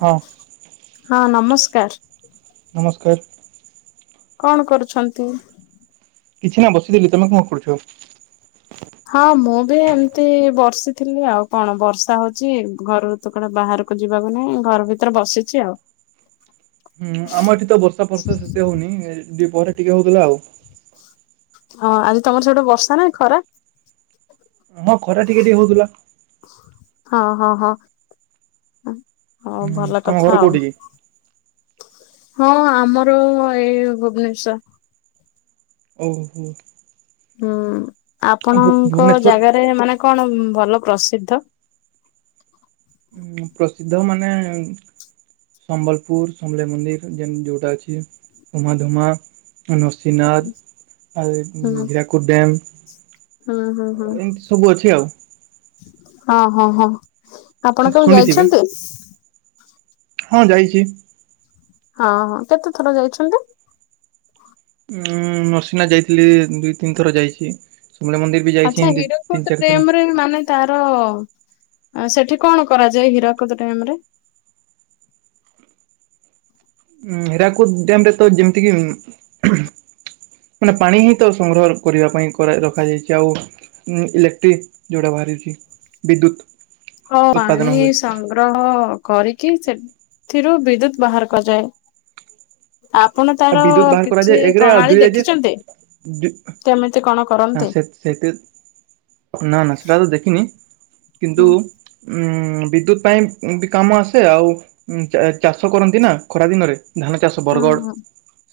ହଁ। ହଁ ନମସ୍କାର। ନମସ୍କାର। କଣ କରୁଛନ୍ତି? କିଛି ନାଇଁ ବସିଥିଲି। ତମେ କଣ କରୁଛ? ହଁ ମୁଁ ବି ଏମିତି ବର୍ଷିଥିଲି ଆଉ କଣ ବର୍ଷା ହଉଚି ଘରୁ ତ କୁଆଡେ ବାହାରକୁ ଯିବାକୁ ନାଇଁ ଘର ଭିତରେ ବସିଚି ଆଉ। ହୁଁ ଆମ ଏଠି ତ ବର୍ଷା ଫର୍ଷା ସେତେ ହଉନି ଏ ଦିପହରେ ଟିକେ ହଉଥିଲା ଆଉ। ହଁ ଆଜି ତମର ସେପଟେ ବର୍ଷା ନା ଖରା? ଆମ ଖରା ଟିକେ ଟିକେ ହଉଥିଲା। ହଁ ହଁ ହଁ ଉଁ ହଉ ହୁଁ ଭଲ ତମ କଥା ଘର ଆଉ। କୋଉଠି କି? ହଁ ଆମର ଏଇ ଭୁବନେଶର୍। ଓହୋ। ହୁଁ ଆପଣଙ୍କ ଭୁବନେଶ୍ୱର ଜାଗାରେ ମାନେ କଣ ଭଲ ପ୍ରସିଦ୍ଧ? ଉଁ ପ୍ରସିଦ୍ଧ ମାନେ। ସମ୍ବଲପୁର ସମଲେଇ ମନ୍ଦିର ଜେନ ଯୋଉଟା ଅଛି। ଉମାଧୁମା ଉନୁସ ଶିନାଥ, ଆ ଏ ହୁଁ ହିରାକୁଦ ଡ୍ୟାମ। ହୁଁ ହୁଁ ହୁଁ ଏମତି ସବୁ ଅଛି ଆଉ। ହଁ ହଁ ହଁ ଆପଣ କେବେ ଶୁଣିଥିବେ ଯାଇଛନ୍ତି? ହଁ ଯାଇଚି। ହଁ ହଁ କେତେ ଥର ଯାଇଚନ୍ତି? ଉଁ ନୁରସିଂନାଥ୍ ଯାଇଥିଲି ଦୁଇ ତିନି ଥର ଯାଇଚି। ସମଲେଇ ମନ୍ଦିର ବି ଯାଇଛି ଆଚ୍ଛା ଏମିତି ତିନି ହୀରାକୁଦ ଚାରି ଥର। ଡ୍ୟାମରେ ମାନେ ତାର ସେଠି କଣ କରାଯାଏ ହୀରାକୁଦ ଡ୍ୟାମ୍ ରେ। ଉ ହୀରାକୁଦ ଡ୍ୟାମ ରେ ତ ଯେମିତି କିି ଉଁ ହୁଁ ମାନେ ପାଣି ହିଁ ତ ସଂଗ୍ରହ କରିବା ପାଇଁ କାର ରଖାଯାଇଛି ଆଉ ଉଁ ଇଲେକ୍ଟ୍ରି ଯୋଉଟା ବାହାରିଛି ବିଦ୍ୟୁତ୍। ହଁ ପାଣି ସଂଗ୍ରହ କରିକି ସେଥିରୁ ବିଦ୍ୟୁତ୍ ବାହାର କରାଯାଏ। ଆପଣ ଆଉ ତାର ବିଦ୍ୟୁତ ବାହାର କିଛି କରାଯାଏ ଏକରେ ଆଉ ପ୍ରଣାଳୀ ଦୁଇରେ ଯେ ଦେଖିଛନ୍ତି ଦୁ କେମିତି କଣ? ନା କରନ୍ତି? ସେ ସେତ ନା ନା ସେଟା ତ ଦେଖିନି କିନ୍ତୁ ହୁଁ ଉଁ ବିଦ୍ୟୁତ ପାଇଁ ବି କାମ ଆସେ ଆଉ ଚାଷ କରନ୍ତି ନା ଖରା ଦିନରେ। ଧାନ ଚାଷ ହୁଁ ବରଗଡ଼ ହୁଁ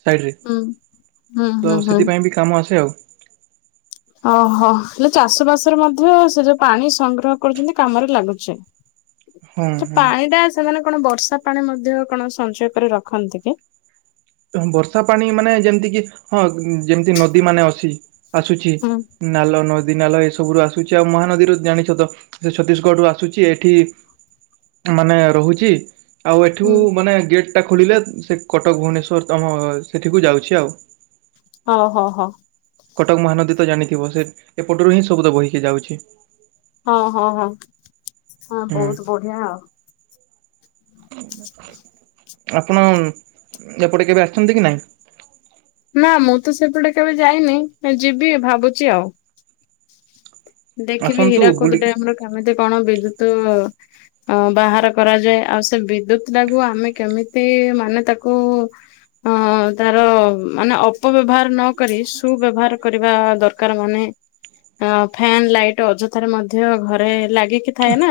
ସାଇଡ଼ରେ ହୁଁ ହୁଁ ହୁଁ ତ ହୁଁ। ସେଥିପାଇଁ ବି କାମ ଆସେ ଆଉ। ଓହୋ ହେଲେ ଚାଷ ବାସରେ ମଧ୍ୟ ସେ ଯୋଉ ପାଣି ସଂଗ୍ରହ କରୁଛନ୍ତି କାମରେ ଲାଗୁଛି। ହଁ ହଁ। ପାଣି ଟା ସେମାନେ କଣ ବର୍ଷା ପାଣି ମଧ୍ୟ କଣ ସଞ୍ଚୟ କରି ରଖନ୍ତି କି? ବର୍ଷା ପାଣି ମାନେ ଯେମିତି କି ହଁ ଯେମିତି ନଦୀ ମାନେ ଅଛି। ଆସୁଛି ହୁଁ ନାଲ ନଦୀ ନଦିନାଲ ଏ ସବୁ ଆସୁଛି ଆଉ ମହାନଦୀରୁ ଜାଣିଛ ତ ସେ ଛତିଶଗଡ ରୁ ଆସୁଛି ଏଠି। ମାନେ ରହୁଛି। ଆଉ ଏଠୁ ହୁଁ ମାନେ ଗେଟ୍ ଟା ଖୋଲିଲେ ସେ କଟକ ଭୁବନେଶ୍ୱର ତମ ସେଠିକୁ ଯାଉଛି ଆଉ। ହଁ ହଁ ହଁ କଟକ ମହାନଦୀ ତ ଜାନିଥିବ ସେ ଏପଟରୁ ହିଁ ସବୁ ତ ବୋହିକି ଯାଉଛି। ହଁ ହଁ ହଁ ହଁ ହୁଁ ବହୁତ୍ ବଢିଆ ଆଉ। ଆପଣ ଏପଟେ କେବେ ଆସନ୍ତି କି ନାଇଁ? ନା ମୁଁ ତ ସେପଟେ କେବେ ଯାଇନି ଯିବି ଭାବୁଛି ଆଉ ଦେଖିବି ଆସନ୍ତୁ ହୀରାକୁୋଦ ବୁଲିକି ଡ୍ୟାମର କେମିତି କଣ ବିଦ୍ୟୁତ୍ ଉ ଅ ବାହାର କରାଯାଏ ଆଉ ସେ ବିଦ୍ୟୁତ୍ ଚାକୁ ଆମେ କେମିତି ମାନେ ତାକୁ। ହଁ ତାର ମାନେ ଅପବ୍ୟବହାର ନକ ସୁବ୍ୟବହାର କରିବା ଦରକାର ମାନେ। ଅ ଫ୍ୟନ୍ ଲାଇଟ୍ ଅଯଥାରେ ମଧ୍ୟ ଘରେ ଲାଗିକି ଥାଏ ନା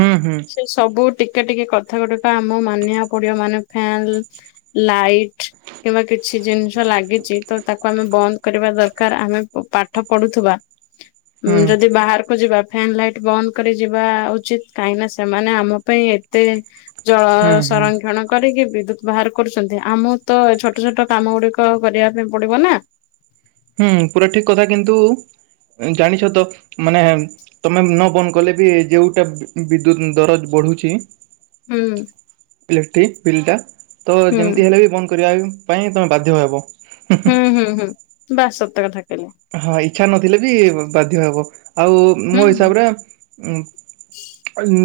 ହୁଁ ହୁଁ ସବୁ ଟିକେ ଟିକେ କଥା ଗୁଡିକ ଆମ ମାନିବା ପଡିବ ମାନେ ଫ୍ୟାନ ଲାଇଟ୍ କିମ୍ବା କିଛି ଜିନିଷ ଲାଗିଛି ତ ତାକୁ ଆମେ ବନ୍ଦ୍ କରିବା ଦରକାର ଆମେ ପାଠ ପଢୁଥୁବା ହୁଁ ଯଦି ବାହାରକୁ ଯିବା। ଫ୍ୟନ୍ ଲାଇଟ୍ ବନ୍ଦ କରି ଯିବା ଉଚିତ୍ କାହିଁକିନା ସେମାନେ ଆମ ପାଇଁ ଏତେ। ଜଳ ହୁଁ ହୁଁ ସଂରକ୍ଷଣ। କରିକି ବିଦ୍ୟୁତ୍ ବାହାର କରୁଛନ୍ତି ଆମ ତ ଛୋଟ ଛୋଟ କାମ ଗୁଡିକ କରିବା ପାଇଁ ପଡି଼ବ ନା ହୁଁ ପୁରା ଠିକ କଥା କିନ୍ତୁ ଜାଣିଛ ତ ମାନେ ତମେ ମୁହଁ ବନ୍ଦ କଲେ ବି ଯେଉଟା ବିଦ୍ୟୁତ ଦରଜ ବଢୁଛି। ହୁଁ ଇଲେକ୍ଟ୍ରିକ ବିଲ୍ ଟା ତ ହୁଁ ଯେମିତି ହେଲେ ବି ବନ୍ଦ କରିବା ପାଇଁ ତମେ ବାଧ୍ୟ ହବ। ହୁଁ ହୁଁ ହୁଁ ବାସ୍ ସତ କଥା କହିଲେ। ହଁ ଇଚ୍ଛା ନଥିଲେ ବି ବାଧ୍ୟ ହବ ଆଉ ହୁଁ ମୋ ହିସାବରେ ଉଁ ନ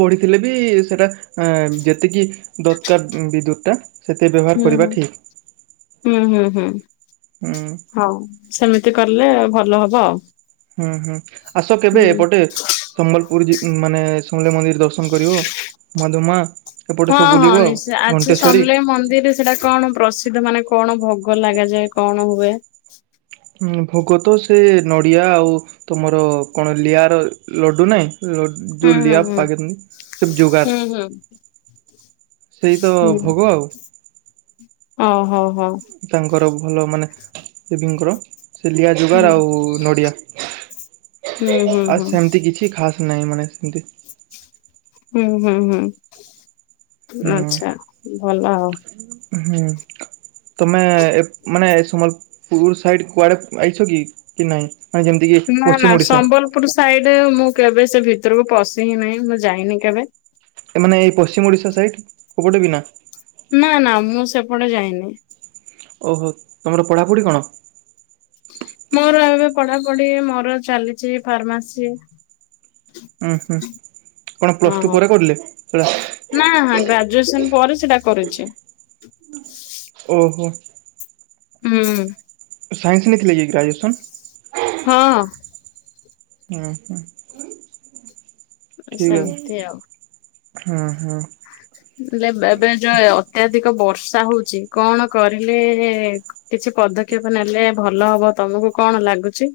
ବଢି଼ଥିଲେ ବି ସେଟା ଯେତିକି। ଦତ୍କାର ବିଦ୍ୟୁତ୍ ଟା। ସେତେ ବ୍ୟବହାର ହୁଁ କରିବା ହୁଁ ଠିକ୍ ହୁଁ ହୁଁ ହୁଁ ହୁଁ ହଉ ସେମିତି କଲେ ଭଲ ହବ ଆଉ। ହୁଁ ହୁଁ ଆସ କେବେ ହୁଁ। ଏପଟେ। ସମ୍ବଲପୁର୍ ମାନେ ସମଲେଇ ମନ୍ଦିର ଦର୍ଶନ କରିବ ମାଧୁମା ହଁ ହଁ ନିଶ୍ଚୟ ଆଚ୍ଛା ସମଲେଇ ମନ୍ଦିରରେ ସେଇଟା କଣ? ପ୍ରସିଦ୍ଧ ମାନେ କଣ ଭୋଗ ଲାଗାଯାଏ କଣ ହୁଏ। ଭୋଗ ତ ସେ ନଡ଼ିଆ ଆଉ। ତମର କଣ ଲିଆର ଲଡୁ ନାହିଁ ଲଡୁ ହୁଁ ଯୋ ହୁଁ ଲିଆର ହୁଁ। ପାଗେକାନି ସବମ ଜୋଗାର୍ ହୁଁ ହୁଁ। ସେଇ ତ ଭୋଗ ଆଉ ଓ ହୋ ହୋ ତାଙ୍କର ଭଲ ମାନେ ଦେବୀଙ୍କର ସେ ଲିଆ ହୁଁ। ଯୁଗାର ଆଉ ନଡ଼ିଆ। ହୁଁ ହୁଁ ଆଉ ହୁଁ ସେମିତି କିଛି ଖାସ ନାହିଁ ମାନେ ସେମତି ହୁଁ ହୁଁ ହୁଁ ହୁଁ ଆଛା ଭଲ ଆଉ ହୁଁ ତମେ ମାନେ ଏ ସମଲ ପୁର ସାଇଡ କୁଆଡେ ଆଇଛ କି କି ନାଇଁ ମାନେ ଯେମତି ନା ନା ସମ୍ବଲପୁର ସାଇଡ ମୁଁ କେବେ ସେ ଭିତରକୁ ପଶି ହି ନାହିଁ ମୁଁ ଯାଇନି କେବେ। ଏମାନେେ ଏଇ ପଶ୍ଚିମ ଓଡ଼ିଶା ସାଇଟ୍ କଉଁପଟେ ବିନ। ନା ନା ମୁଁ ସେପଟେ ଯାଇନି। ଓହୋ ତମର ପଢ଼ାପଢ଼ି କଣ? ମୋର ଏବେ ପଢାପଢି ମୋର ଚାଲିଛି ଫାର୍ମାସି। ହଁ ହମ୍ଁ ଓହୋ ନା ଗ୍ରାଜୁଏସନ ପରେ ସେଟା କରୁଛି। ଓହୋ। ହୁଁ ସାଇନସ ନେଇଥିଲେ କି ଗ୍ରାଜୁଏସନ୍? ହଁ ହୁଁ ହଁ ଠିକ ଅ ସେମିତି ଆଉ। ହଁ ହଁ। ହେଲେ ଏବେ ଯୋୟ ଅତ୍ୟଧିକ ବର୍ଷା ହଉଛି କଣ କରିଲେ କିଛି ପଦକ୍ଷେପ ନେଲେ ଭଲ ହବ, ତମକୁ କଣ ଲାଗୁଛି?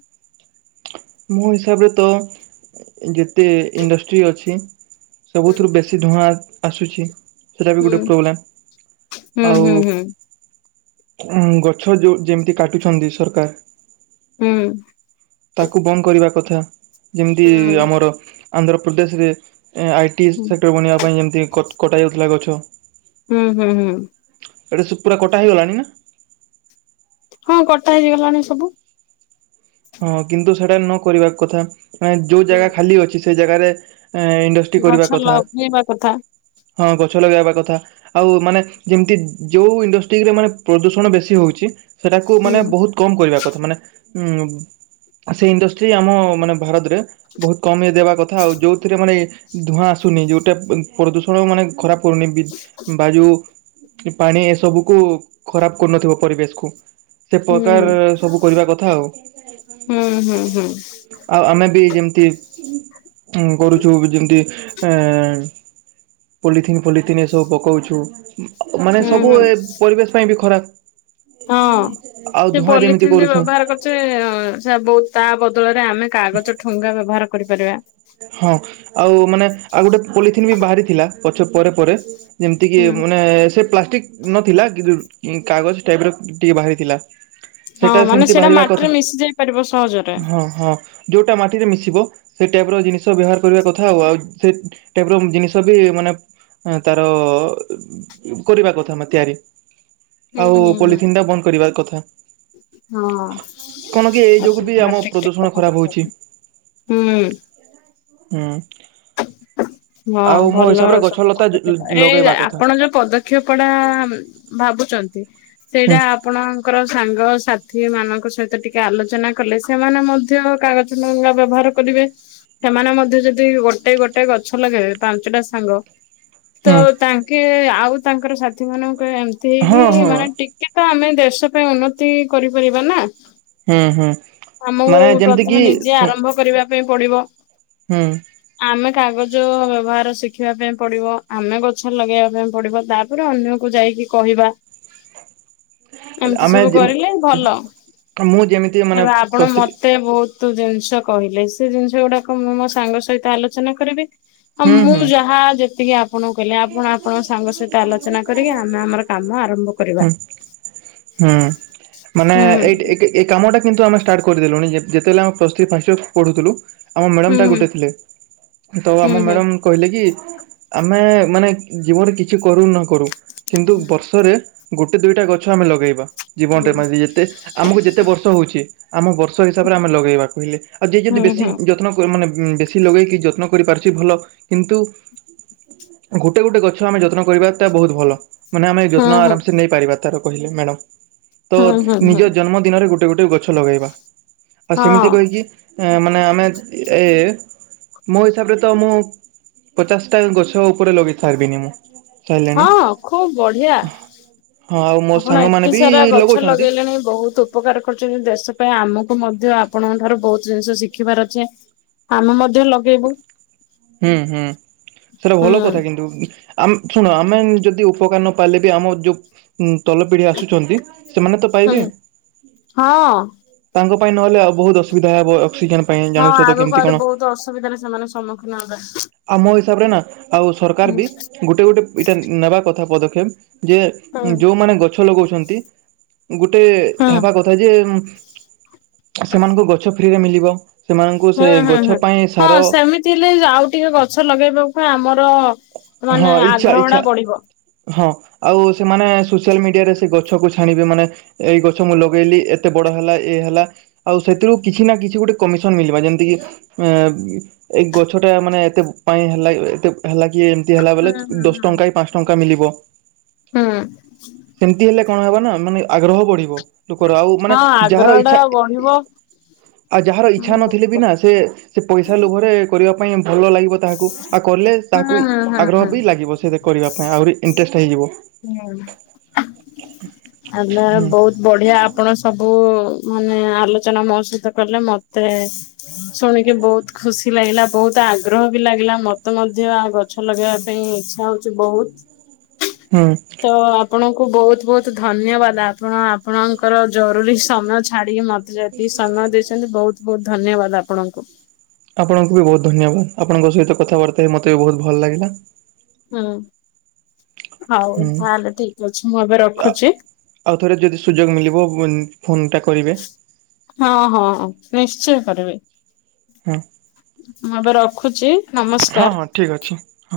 ମୋ ହିସାବରେ ତ ଯେତେ ଇଣ୍ଡଷ୍ଟ୍ରି ଅଛି ସବୁଥିରୁ ହୁଁ ବେଶୀ ଧୂଆଁ ଆସୁଛି। ସେଇଟା ବି ଗୋଟେ ପ୍ରୋବ୍ଲେମ୍। ହୁଁ ଆଉ ହୁଁ ହୁଁ ଉ ଗଛ ଯଉ ଯେମିତି କାଟୁଛନ୍ତି ସରକାର ହୁଁ। ତାକୁ ବନ୍ଦ କରିବା କଥା, ଯେମିତି ହୁଁ ଆମର ଆନ୍ଧ୍ରପ୍ରଦେଶରେ ଆଇ ଟି ହୁଁ। ସେକ୍ଟର ବନିବା ପାଇଁ ଯେମିତି କଟା ଯାଉଥିଲା ଗଛ। ହୁଁ ହୁଁ ହୁଁ ଏଟି ସୁ ପୁରା କଟା ହେଇଗଲାଣି ନା? ହଁ କଟା ହେଇଯଗଲାଣି ସବୁ। ହଁ କିନ୍ତୁ ସେଟା ନ କରିବା କଥା ମାନେ ଯୋଉ ହୁଁ ଜାଗା ଖାଲି ଅଛି ସେଇ ଜାଗାରେ ଇନ ଗଛ କରିବା କଥା ଲଗେଇବା କଥା ହଁ ଗଛ ଲଗେଇବା କଥା। ଆଉ ମାନେ ଯେମିତି ଯୋଉ ଇଣ୍ଡଷ୍ଟ୍ରିରେ ମାନେ ପ୍ରଦୂଷଣ ବେଶୀ ହଉଛି ସେଇଟାକୁ ହୁଁ ମାନେ ବହୁତ କମ୍ କରିବା କଥା। ମାନେ ଉଁ ସେଇ ଇଣ୍ଡଷ୍ଟ୍ରି ଆମ ମାନେ ଭାରତରେ ବହୁତ କମେଇ ଦେବା କଥା ଆଉ ଯୋଉଥିରେ ମାନେ ଧୂଆଁ ଆସୁନି ଯୋଉଟା ପ୍ରଦୂଷଣ ମାନେ ଖରାପ ପଡୁନି। ବାଯୁ ପାଣି ଏ ସବୁକୁ ଖରାପ କରୁନଥିବ ପରିବେଶକୁ। ସେ ହୁଁ। ପ୍ରକାର ସବୁ କରିବା କଥା ଆଉ। ହୁଁ ହୁଁ ହୁଁ। ଆଉ ଆମେ ବି ଯେମିତି କରୁଛୁ ଯେମିତି ଏଁ ପଲିଥିନ୍ ଫଲିଥିନ ଏସବୁ ପକଉଛୁ, ମାନେ ହୁଁ ସବୁ ଏ ପରିବେଶ ପାଇଁ ବି ହଁ। ଖରାପ। ଆଉ ସେ ଧୂଆଁ ଯେମିତି ପଲିଥିନ୍ ଯେ କରୁଛୁ ବ୍ୟବହାର କରୁଛେ ସେ ବହୁ ତା ବଦଳରେ ଆମେ କାଗଜ ଠୁଙ୍ଗା ବ୍ୟବହାର କରିପାରିବା। ହଁ ଆଉ ମାନେ ଆଉ ଗୋଟେ ପଲିଥିନ୍ ବି ବାହାରିଥିଲା, ପଛ ପରେ ପରେ। ଯେମିତି କିି ହୁଁ ମାନେ ସେ ପ୍ଲାଷ୍ଟିକ ନଥିଲା, କି କାଗଜ ଟାଇପର ଟିକେ ବାହାରିଥିଲା। ହଁ ସେଇଟା ମାନେ ସେମିତି ବାହାରିବା ମାଟିରେ କଥା ମିଶି ଯାଇ ପାରିବ ସହଜରେ। ହଁ ହଁ ଯେଉଁଟା ମାଟିରେ ମିଶିବ। ଟାଇପର ଜିନିଷ ବ୍ୟବହାର କରିବା କଥାଆଉ ଆଉ ସେ ଟାଇପର ଜିନିଷ ବି ମାନେ ତାର କରିବା କଥାନା ତିଆରି। ହୁଁ ଆଉ ହୁଁ ହୁଁ ପଲିଥିନ୍ ଟା ବନ୍ଦ କରିବାର କଥା। କଣ କି ଏଇ ହଁ ଯୋଗୁ ବି [inaudible] ଆମ ପ୍ରଦୂଷଣ ଖରାପ ହଉଛି ହୁଁ। ହୁଁ। ହଁ ଆଉ ମୋ ଭଲ ହିସାବରେ ଗଛଲତା ଲଗେଇବା କଥା। ପଦକ୍ଷେପଟା ଭାବୁଛନ୍ତି ହୁଁ ସେଇଟା ଆପଣଙ୍କର ସାଙ୍ଗସାଥି ମାନଙ୍କ ସହିତ ଟିକେ ଆଲୋଚନା କଲେ ସେମାନେ ମଧ୍ୟ କାଗଜ ଠୁଙ୍ଗା ବ୍ୟବହାର କରିବେ। ସେମାନେ ମଧ୍ୟ ଯଦି ଗୋଟେ ଗୋଟେ ଗୋଟେ ଗଛ ଲଗେଇବେ ପାଞ୍ଚଟା ସାଙ୍ଗ ତ ହୁଁ ତା ଟିକେ ଆଉ ତାଙ୍କର ସାଥି ମାନଙ୍କୁ ଏମତି ହେଇକି ହଁ ହଁ ମାନେ ଟିକେ ତ ଆମେ ଦେଶ ପାଇଁ ଉନ୍ନତି କରିପାରିବା ନା। ହୁଁ ହୁଁ ଆମକୁ ମାନେ ଯେମିତି ପ୍ରଥମେ କିି ନିଜେ ଶୁ ଆରମ୍ଭ କରିବା ପାଇଁ ପଡିବ। ହୁଁ। ଆମେ କାଗଜ ବ୍ୟବହାର ଶିଖିବା ପାଇଁ ପଡିବ ଆମେ ଗଛ ଲଗେଇବାକୁ ପଡିବ ତାପରେ ଅନ୍ୟକୁ ଯାଇକି କହିବା ଏମିତି ଆମେ ସବୁ ଯେ କରିଲେ ଭଲ। ମୁଁ ଯେମିତି ମାନେ ପ୍ରସ୍ତୁତି ତେ ବହୁତ ଜିନିଷ କହିଲେ ସେ ଜିନିଷ ଗୁଡା ମୁଁ ମୋ ସାଙ୍ଗ ସହିତ ଆଲୋଚନା କରିବି। ହଁ ହୁଁ ମୁଁ ହୁଁ ଯାହା ଯେତିକି ଆପ ଆପଣଙ୍କୁ କହିଲି। ଆପଣ ଆପଣଙ୍କ ସାଙ୍ଗ ସହିତ ଆଲୋଚନା କରିକି ଆମେ ଆମର କାମ ଆରମ୍ଭ କରିବା। ହୁଁ ହୁଁ ମାନେ ହୁଁ ଏଇଟ୍ ଏଇଟା ଏ କାମଟା କିନ୍ତୁ ଆମେ ଷ୍ଟାର୍ଟ କରିଦେଲୁଣି ଯେତ ଜେତେବେଲେ ଆମେ ପ୍ଲସ ଥ୍ରୀ ଫାଷ୍ଟ ଇଅର ପଢୁଥିଲୁ। ଆମ ହୁଁ ମ୍ୟାଡ଼ମ୍ ଟା ହୁଁ ଗୋଟେ ଥିଲେ ତ ଆମ ହୁଁ ହୁଁ ମ୍ୟାଡ଼ମ୍ କହିଲେ କି ଆମେ ମାନେ ଜୀବନରେ କିଛି କରୁ ନ କରୁ କିନ୍ତୁ ବର୍ଷରେ ଗୋଟେ ଦୁଇଟା ଗଛ ଆମେ ଲଗେଇବା। ଜୀବନରେ ମାନେ ଯେତେ ଆମକୁ ଯେତେ ବର୍ଷ ହୋଉଛି ଆମ ବର୍ଷ ହିସାବରେ ଆମେ ଲଗେଇବା କହିଲେ। ଆଉ ଯିଏ ଯଦି ହୁଁ ହୁଁ। ବେଶୀ ଯତ୍ନ କ ମାନେ ବେଶୀ ଲଗେଇକି ଯତ୍ନ କରିପାରୁଛି ଭଲ କିନ୍ତୁ ଗୋଟେ ଗୋଟେ ଗଛ ଆମେ ଯତ୍ନ କରିବା ତା ବହୁତ ଭଲ ମାନେ ଆମେ ହୁଁ ଯତ୍ନ ହୁଁ ହୁଁ ଆରାମ ସେ ନେଇପାରିବା। ତାର କହିଲେ ମ୍ୟାଡ଼ନ ହୁଁ ତ ହୁଁ ନିଜ ଜନ୍ମ ଦିନରେ ଗୋଟେ ଗୋଟେ ଗଛ ଲଗେଇବା। ଆଉ ହଁ ସେମିତି କହିକି ମାନେ ଆମେ ଏ ମୋ ହିସାବରେ ତ ମୁଁ ପଚାଶ ଟା ଗଛ ଉପରେ ଲଗେଇ ସାରିବିନି ମୁଁ। ସାରିଲିଣି ହଁ ଖୁବ ବଢିଆ। ହଁ ଆଉ ମୋ ଆପଣ ସାଙ୍ଗମାନେ ଏତେ ବି ସାରା ଗଛ ଲଗଉଛନ୍ତି ଲଗେଇଲେଣି ବହୁତ। ଉପକାର କରୁଛନ୍ତି ଦେଶ ପାଇଁ ଆମକୁ ମଧ୍ୟ ଆପଣଙ୍କ ଠାରୁ ବହୁତ ଜିନିଷ ଶିଖିବାର ଅଛି। ଆମେ ମଧ୍ୟ ଲଗେଇବୁ। ହୁଁ ହୁଁ ସେଟା ହୁଁ। ଭଲ କଥା କିନ୍ତୁ। ଆମ ଶୁଣ ଆମେ ଯଦି ଉପକାର ନପାଇଲେ ବି ଆମ ଯୋଉ ତଲ ପିଢି ଆସୁଛନ୍ତି ସେମାନେ ତ ହୁଁ। ପାଇବେ। ହଁ। ତାଙ୍କ ପାଇଁ ନହେଲେ ଆଉ ବହୁତ ଅସୁବିଧା ହେବ ଅକ୍ସିଜେନ ପାଇଁ ହଁ ଜାଣୁଛ ତ ଆଗକୁ କେମିତି ଆହୁରି କଣ। ବହୁତ ଅସୁବିଧାରେ ସେମାନେ ସମ୍ମୁଖୀନ ହେବେ। ଆମ ହିସାବରେ ନା ଆଉ ସରକାର ହୁଁ ବି ଗୋଟେ ଗୋଟେ ଏଇଟା ନେବା କଥା ପଦକ୍ଷେପ। ଯେ ହୁଁ ଯୋଉମାନେ ଗଛ ଲଗଉଛନ୍ତି ଗୋଟେ ହୁଁ ହେବା କଥା ଯେ ସେମାନଙ୍କୁ ଗଛ ଫ୍ରିରେ ମିଳିବ ସେମାନଙ୍କୁ ସେ ଗଛ ପାଇଁ ସାର ଥିଲେ ଆଉ ଟିକେ ଗଛ ଲଗେଇବା ପାଇଁ ଆମର ହଁ ମାନେ ଇଚ୍ଛା ଆଗ୍ରହ ଇଚ୍ଛା ଟା ବଢିବ। ହଁ ଆଉ ସେମାନେ ସୋସିଆଲ ମିଡିଆରେ ସେ ଗଛକୁ ଛାଣିବେ ମାନେ ଏଇ ଗଛ ମୁଁ ଲଗେଇଲି ଏତେ ବଡ ହେଲା ଏଇ ହେଲା। ଆଉ ସେଥିରୁ କିଛି ନା କିଛି ଗୋଟେ କମିଶନ ମିଳିବା ଯେମିତି କି ଏ ଏଇ ଗଛ ଟା ମାନେ ଏତେ ପାଇଁ ହେଲା ଏତେ ହେଲା କି ତି ହୁଁ ହେଲାବଲେ ହୁଁ ଦଶ ହୁଁ। ଟଙ୍କା କି ପାଞ୍ଚ ଟଙ୍କା ମିଳିବ। ହୁଁ ସେମିତି ହେଲେ କଣ ହେବ ନା ମାନେ ଆଗ୍ରହ ବଢିବ। ଲୋକର ଆଉ ମାନେ ହଁ ଯାହାର ଆଗ୍ରହ ଟା ଇଛା ବଢିବ। ଆଉ ଯାହାର ହୁଁ ଇଚଛା ନଥିଲେ ବି ନା ସେ ସେ ପଇସା ଲୋଭରେ କରିବା ପାଇଁ ଭଲ ଲାଗିବ ତାହାକୁ ଆଉ କଲେ ତାହାକୁ ହୁଁ ହୁଁ ଆଗ୍ରହ ହୁଁ। ବି ଲାଗି ଯିବ ସେ କରିବା ପାଇଁ ଆହୁରି ଇଣ୍ଟରେଷ୍ଟ ହେଇଯିବ। ହୁଁ ଆ ହୁଁ ବହୁତ ବଢିଆ ଆପଣ ସବୁ ମାନେ ଆଲୋଚନା ମୋ ସହିତ କଲେ ମତେ ଶୁଣିକି ବହୁତ ଖୁସି ଲାଗିଲା। ବହୁତ ଆଗ୍ରହ ବି ଲାଗିଲା ମତେ ମଧ୍ୟ ଗଛ ଲଗେଇବା ପାଇଁ ଇଚ୍ଛା ହଉଚି ବହୁତ। ହଁ। ତ ଆପଣଙ୍କୁ ବହୁତ ବହୁତ ଧନ୍ୟବାଦ। ଆପଣ ଆପଣଙ୍କର ଜରୁରୀ ସମୟ ଛାଡ଼ି ମ ତି ସମୟ ଦେଇଚନ୍ତି ବହୁତ ବହୁତ ଧନ୍ୟବାଦ ଆପଣଙ୍କୁ। ଆପଣଙ୍କୁ ବି ବହୁତ ଧନ୍ୟବାଦ ଆପଣଙ୍କ ସହିତ କଥାବାର୍ତ୍ତା ହେଇକି ମତେ ବି ବହୁତ ଭଲ ଲାଗିଲା। ହୁଁ ହଉ ହୁଁ ତାହଲେ ଠିକ ଅଛି ମୁଁ ଏବେ ରଖୁଚି। ଆଉଥରେ ଯଦି ସୁଯୋଗ ମିଳିବ ଫୋ ଫୋନ ଟା କରିବେ। ହଁ ହଁ ନିଶ୍ଚୟ କରିବେ। ହଁ ମୁଁ ଏବେ ରଖୁଚି ହଁ ନମସ୍କାର। ହଁ ଠିକ୍ ଅଛି। ହଁ